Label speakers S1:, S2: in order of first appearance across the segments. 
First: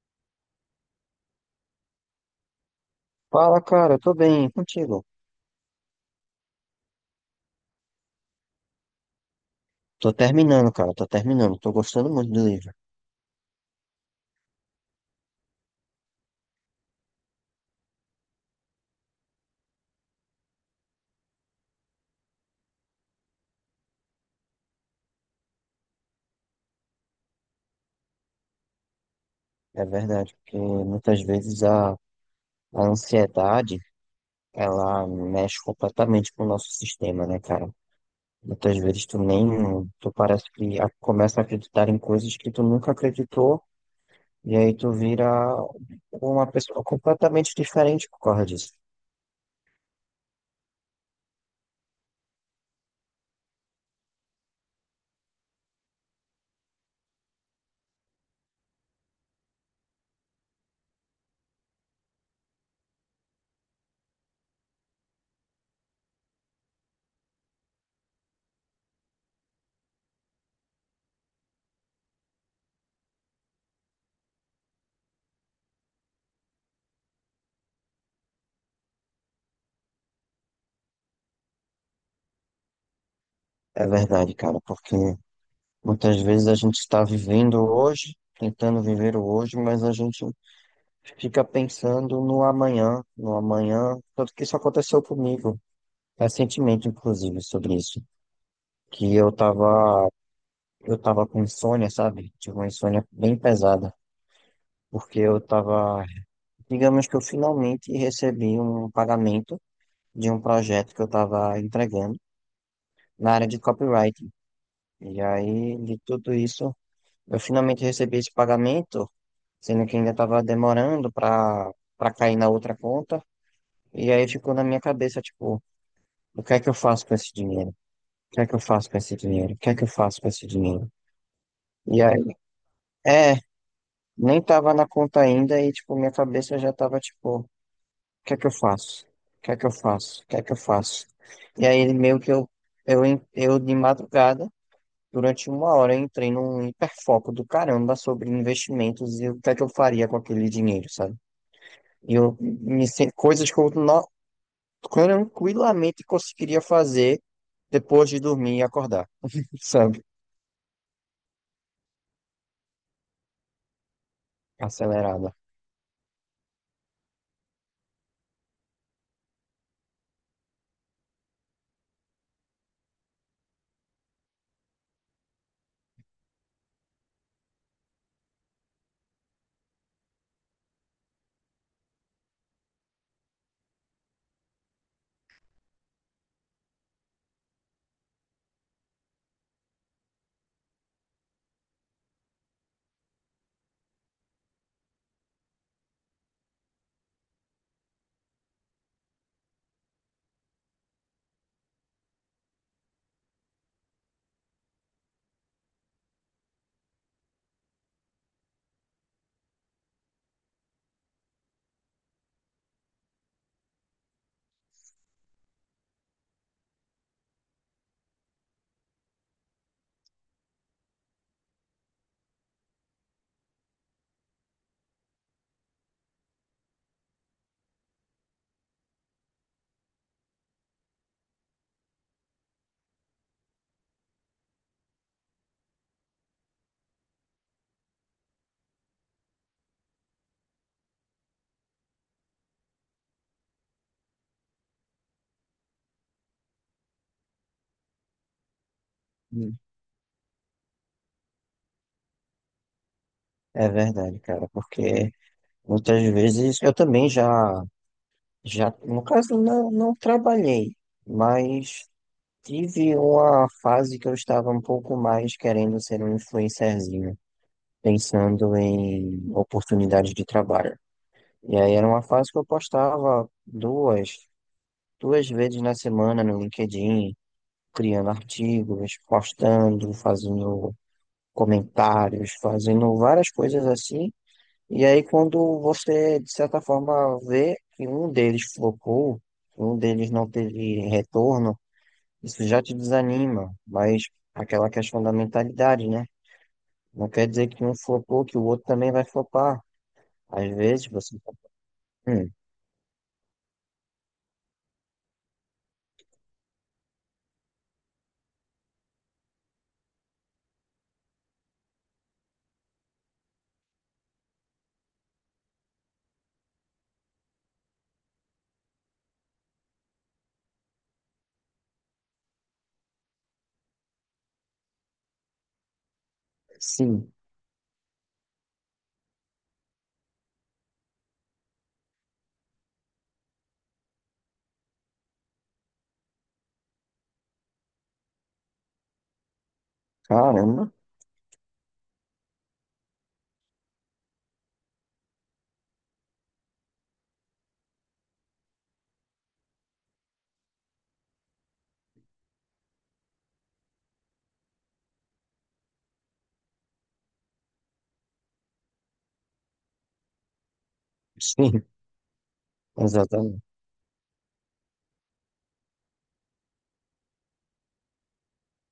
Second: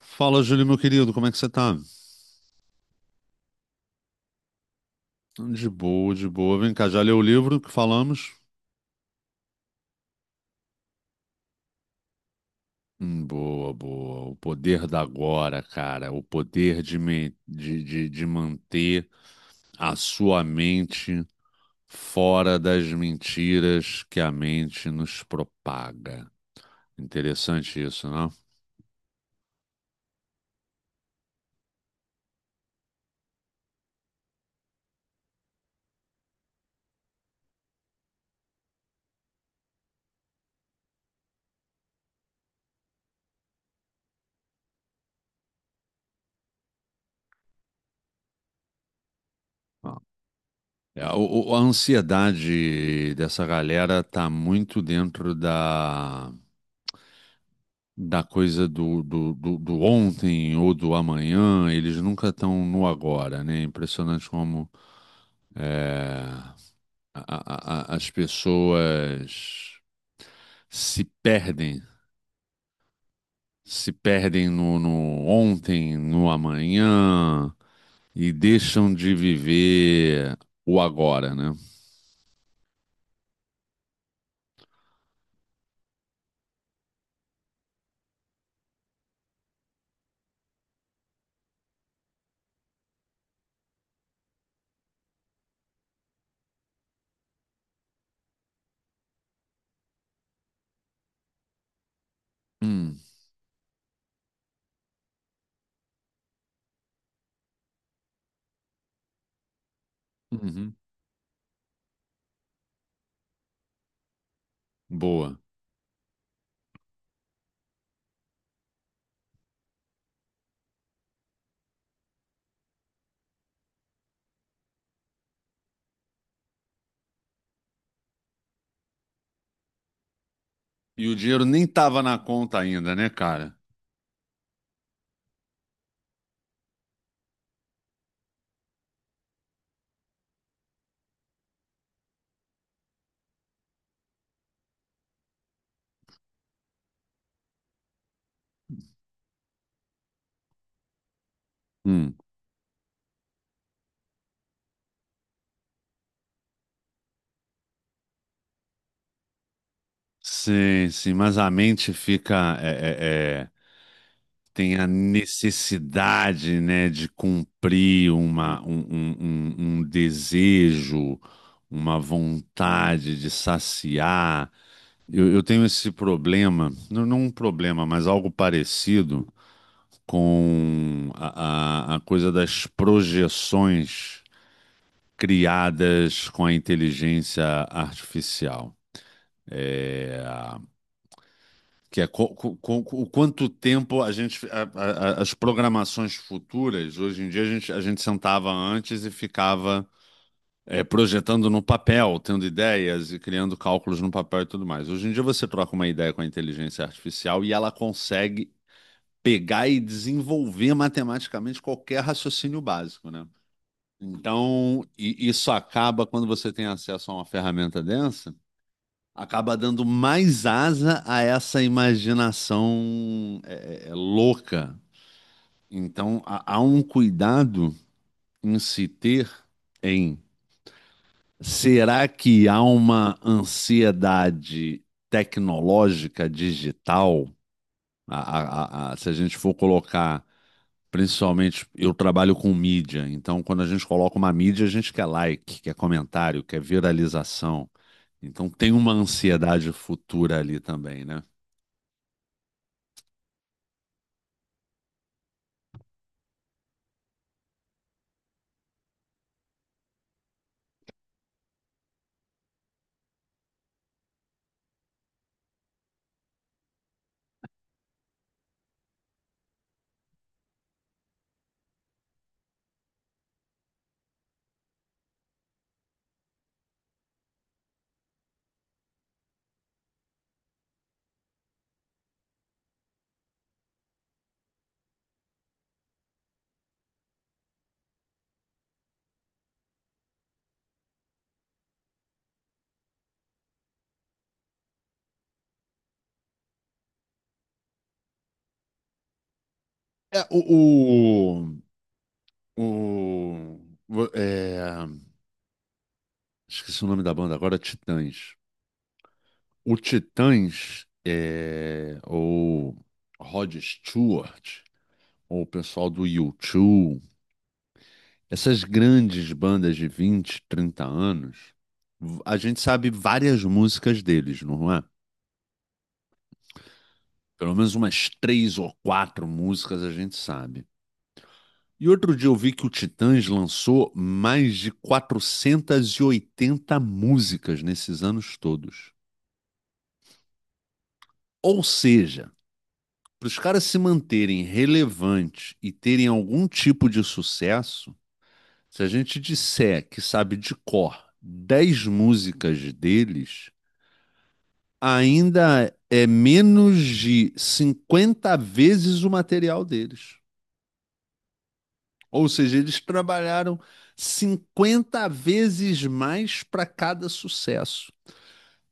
S1: Fala, Júlio, meu querido, como é que você tá?
S2: Fala, cara, eu tô bem, e contigo?
S1: De boa, de boa. Vem cá, já leu o livro que falamos?
S2: Tô terminando, cara, tô terminando. Tô gostando muito do livro.
S1: Boa, boa. O poder da agora, cara. O poder de, me- de manter a sua mente fora das mentiras que a mente nos propaga. Interessante isso, não?
S2: É verdade, porque muitas vezes a ansiedade, ela mexe completamente com o nosso sistema, né, cara? Muitas vezes tu nem, tu parece que começa a acreditar em coisas que tu nunca acreditou, e aí tu vira uma pessoa completamente diferente por causa disso.
S1: Ah. É, a ansiedade dessa galera tá muito dentro da coisa do ontem ou do amanhã, eles nunca estão no agora, né? Impressionante como é, as pessoas se perdem, se perdem no ontem, no amanhã e deixam de viver o agora, né?
S2: É verdade, cara, porque muitas vezes a gente está vivendo hoje, tentando viver o hoje, mas a gente fica pensando no amanhã, no amanhã, tanto que isso aconteceu comigo recentemente, inclusive, sobre isso, que eu tava com insônia, sabe? Tive uma
S1: Hum,
S2: insônia bem pesada, porque eu tava, digamos que eu finalmente recebi um pagamento de um
S1: uhum,
S2: projeto que eu tava entregando na área de copywriting. E
S1: boa.
S2: aí, de tudo isso, eu finalmente recebi esse pagamento, sendo que ainda tava demorando para cair na outra conta. E aí ficou na minha cabeça, tipo, o que é que eu faço com esse dinheiro? O que é que eu faço com esse dinheiro? O que é que eu faço com esse dinheiro?
S1: E o dinheiro nem tava
S2: E
S1: na
S2: aí,
S1: conta ainda, né,
S2: é,
S1: cara?
S2: nem tava na conta ainda e, tipo, minha cabeça já tava, tipo, o que é que eu faço? O que é que eu faço? O que é que eu faço? E aí, meio que eu de madrugada, durante uma hora, eu entrei num hiperfoco do caramba sobre investimentos e o que é que eu faria com aquele dinheiro, sabe? E
S1: Hum.
S2: coisas que eu no- tranquilamente conseguiria fazer depois de dormir e acordar, sabe?
S1: Sim, sim, mas a mente fica tem a
S2: Acelerada.
S1: necessidade, né, de cumprir uma, um- um desejo, uma vontade de saciar. Eu tenho esse problema, não, não um problema, mas algo parecido com a coisa das projeções criadas com a inteligência artificial. Que é o quanto tempo a gente. a- As programações futuras, hoje em dia a gente sentava antes e ficava projetando no papel, tendo ideias e criando cálculos no papel e tudo mais. Hoje em dia você troca uma ideia com a inteligência artificial e ela consegue pegar e desenvolver matematicamente qualquer raciocínio básico, né? Então, isso acaba quando você tem acesso a uma ferramenta densa, acaba dando mais asa a essa imaginação louca. Então, há um cuidado em se ter, em, será que há uma ansiedade tecnológica digital? Se a gente for colocar, principalmente, eu trabalho com mídia, então quando a gente coloca uma mídia, a gente quer like, quer comentário, quer viralização. Então tem uma
S2: Hum.
S1: ansiedade futura ali também, né?
S2: É verdade, cara, porque muitas vezes eu também no caso, não, não trabalhei, mas tive uma fase que eu estava um pouco mais querendo ser um influencerzinho, pensando em oportunidades de trabalho. E aí era uma fase que eu postava duas vezes na semana no LinkedIn, criando artigos, postando, fazendo comentários, fazendo várias coisas assim. E aí, quando você, de certa forma, vê que um deles flopou, que um deles não teve retorno, isso já te desanima. Mas aquela questão da mentalidade, né? Não quer dizer que um flopou, que o outro também vai flopar.
S1: É,
S2: Às vezes você fala, hum,
S1: o- o- é, esqueci o nome da banda agora, Titãs. O Titãs, ou Rod Stewart, ou o pessoal do U2, essas grandes bandas de 20, 30 anos, a gente sabe várias músicas deles, não é?
S2: sim,
S1: Pelo menos umas três ou quatro músicas a gente sabe. E outro dia eu vi que o Titãs lançou mais de 480 músicas nesses anos todos.
S2: caramba,
S1: Ou seja, para os caras se manterem relevantes e terem algum tipo de sucesso, se a gente disser que sabe de cor 10 músicas deles, ainda é menos de 50 vezes o material deles.
S2: sim,
S1: Ou seja, eles
S2: exatamente.
S1: trabalharam 50 vezes mais para cada sucesso.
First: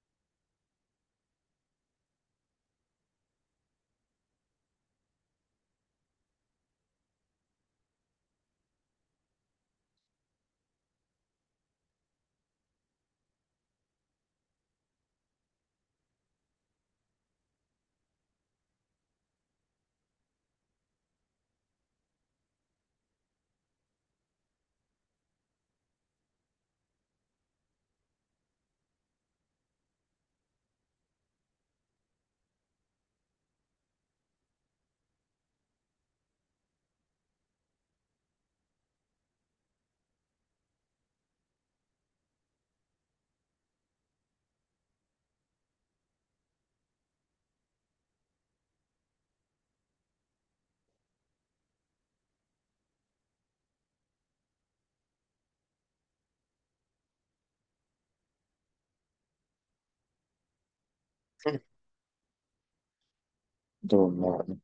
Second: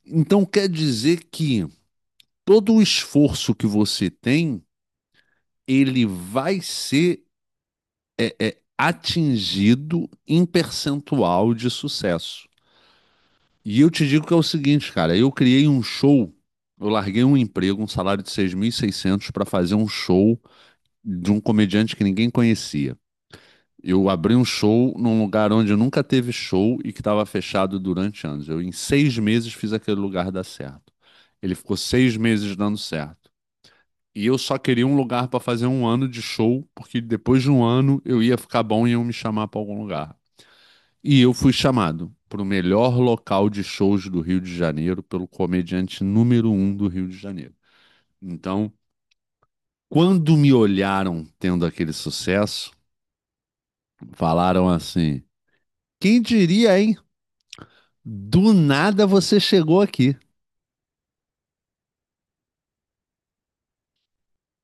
S1: Então quer dizer que todo o esforço que você tem, ele vai ser atingido em percentual de sucesso. E eu te digo que é o seguinte, cara, eu criei um show, eu larguei um emprego, um salário de 6.600 para fazer um show de um comediante que ninguém conhecia. Eu abri um show num lugar onde nunca teve show e que estava fechado durante anos. Eu, em 6 meses, fiz aquele lugar dar certo. Ele ficou 6 meses dando certo. E eu só queria um lugar para fazer um ano de show, porque depois de um ano eu ia ficar bom e iam me chamar para algum lugar. E eu fui chamado para o melhor local de shows do Rio de Janeiro pelo comediante número um do Rio de Janeiro. Então, quando me olharam tendo aquele sucesso, falaram assim: quem diria, hein? Do nada você chegou aqui.
S2: Do nada.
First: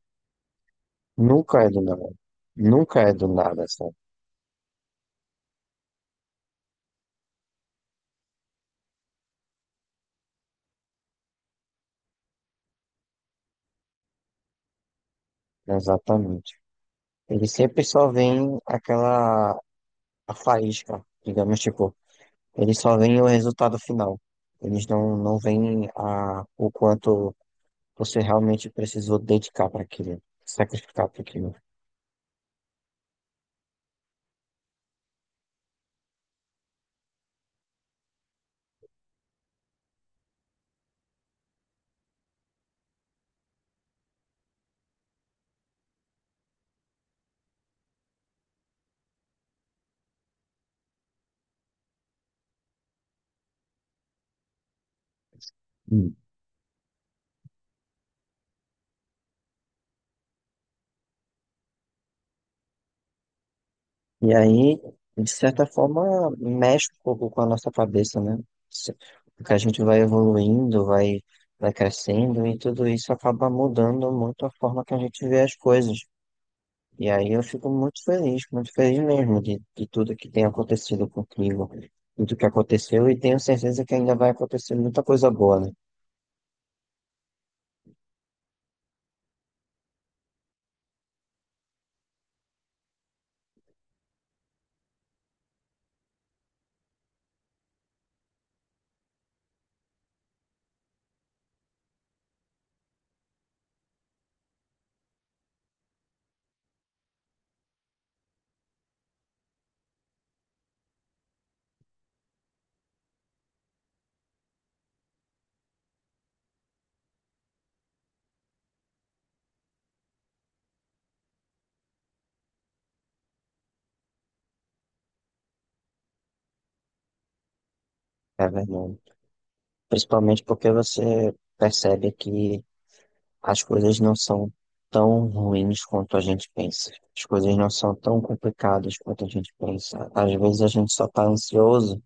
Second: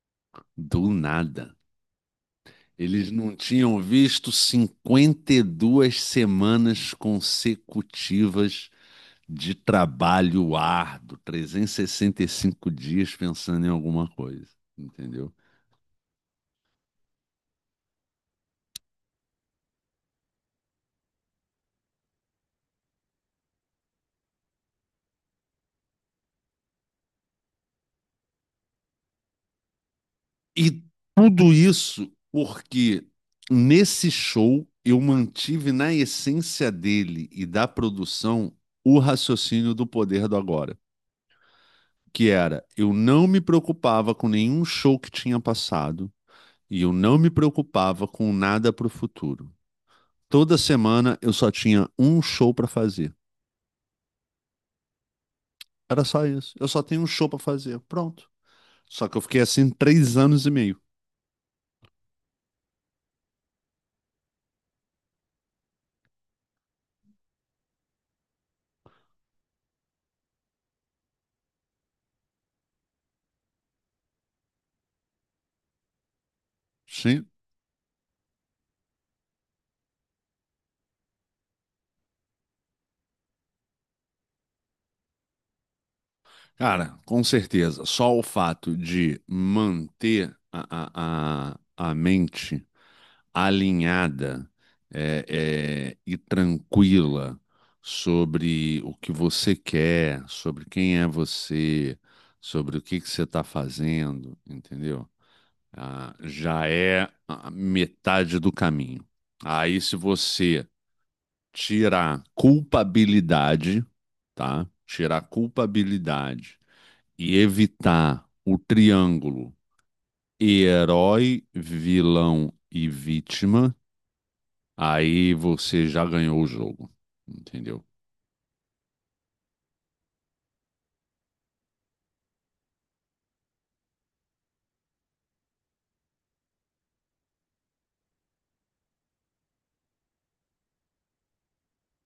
S1: Do nada.
S2: Nunca é do nada. Nunca
S1: Eles
S2: é do
S1: não
S2: nada,
S1: tinham
S2: sabe?
S1: visto 52 semanas consecutivas de trabalho árduo, 365 dias pensando em alguma coisa, entendeu?
S2: Exatamente. Ele sempre só vem aquela a faísca, digamos, tipo. Eles só veem o resultado final. Eles não veem a, o quanto você realmente precisou dedicar para aquilo,
S1: E
S2: sacrificar para
S1: tudo
S2: aquilo.
S1: isso porque nesse show eu mantive na essência dele e da produção o raciocínio do poder do agora, que era: eu não me preocupava com nenhum show que tinha passado e eu não me preocupava com nada para o futuro. Toda semana eu só tinha um show para fazer. Era
S2: Hum.
S1: só isso. Eu só tenho um show para fazer. Pronto. Só que eu fiquei assim 3 anos e meio.
S2: E aí, de certa forma, mexe um pouco com a nossa cabeça, né? Se- Porque a gente vai evoluindo, vai crescendo e tudo isso acaba mudando muito a forma que a gente vê as coisas. E
S1: Sim.
S2: aí eu fico muito feliz mesmo de tudo que tem acontecido contigo, tudo que aconteceu, e tenho certeza que ainda vai acontecer muita coisa boa, né?
S1: Cara, com certeza. Só o fato de manter a mente alinhada e tranquila sobre o que você quer, sobre quem é você, sobre o que que você está fazendo, entendeu? Ah, já é a metade do caminho. Aí, se você tirar culpabilidade, tá? Tirar culpabilidade e evitar o triângulo herói, vilão e vítima, aí você já ganhou o jogo, entendeu?
S2: É verdade. Principalmente porque você percebe que as coisas não são tão ruins quanto a gente pensa. As coisas não são tão complicadas quanto a gente pensa. Às vezes a gente só tá ansioso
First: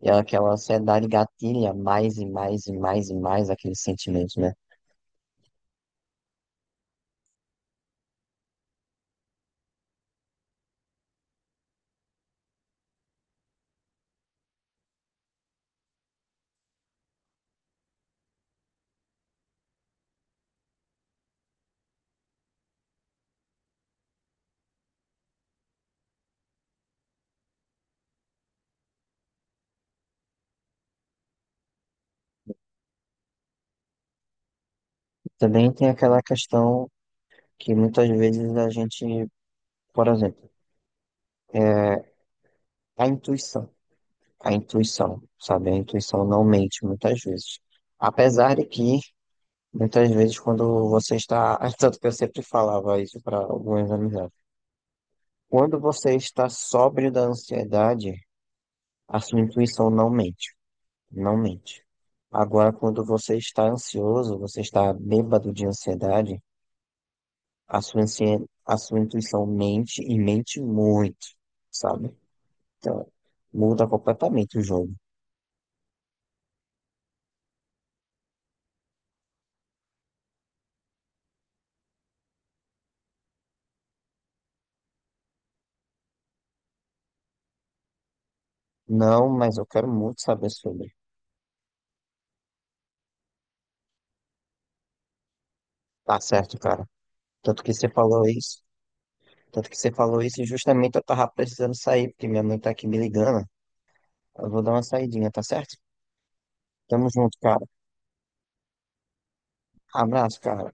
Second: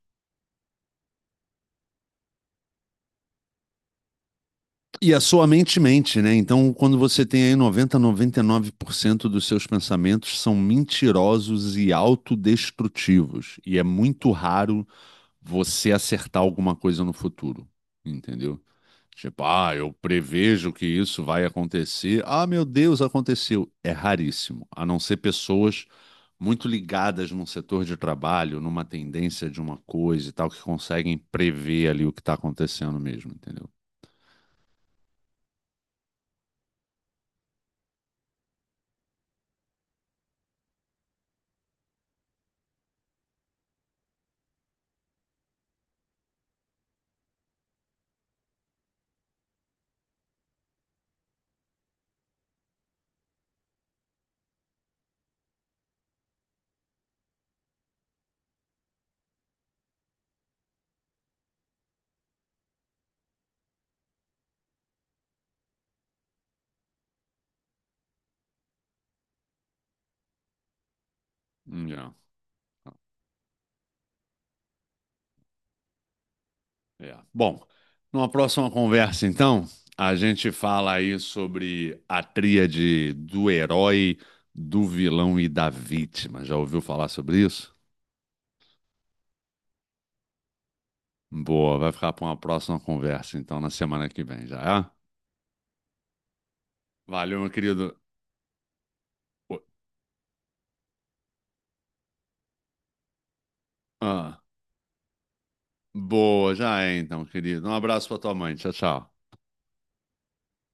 S2: e é aquela ansiedade gatilha mais e mais e mais e mais aquele sentimento, né?
S1: E a sua mente mente, né? Então, quando você tem aí 99% dos seus pensamentos são mentirosos e autodestrutivos, e é muito raro você acertar alguma coisa no futuro, entendeu? Tipo, ah, eu prevejo que isso vai acontecer. Ah, meu Deus, aconteceu. É raríssimo, a não ser pessoas muito ligadas num setor de trabalho, numa tendência de uma coisa e tal, que conseguem prever ali o que está acontecendo mesmo, entendeu?
S2: Também tem aquela questão que muitas vezes a gente... Por exemplo, é, a intuição. A intuição, sabe? A intuição não mente muitas vezes. Apesar de que, muitas vezes, quando você está... Tanto que eu sempre falava isso para algumas amizades. Quando você está sóbrio da ansiedade, a sua intuição não mente. Não mente. Agora, quando você está ansioso, você está bêbado de ansiedade, a a sua intuição mente e mente muito,
S1: É.
S2: sabe? Então, muda completamente o jogo.
S1: É. Bom, numa próxima conversa, então, a gente fala aí sobre a tríade do herói, do vilão e da vítima. Já ouviu falar sobre isso?
S2: Não, mas eu quero muito saber sobre.
S1: Boa, vai ficar para uma próxima conversa, então, na semana que vem, já é?
S2: Tá certo, cara.
S1: Valeu, meu
S2: Tanto que você
S1: querido.
S2: falou isso. Tanto que você falou isso e justamente eu tava precisando sair, porque minha mãe tá aqui me ligando.
S1: Ah,
S2: Eu vou dar uma saidinha, tá certo?
S1: boa, já é,
S2: Tamo
S1: então,
S2: junto, cara.
S1: querido. Um abraço para tua mãe. Tchau, tchau.
S2: Abraço, cara.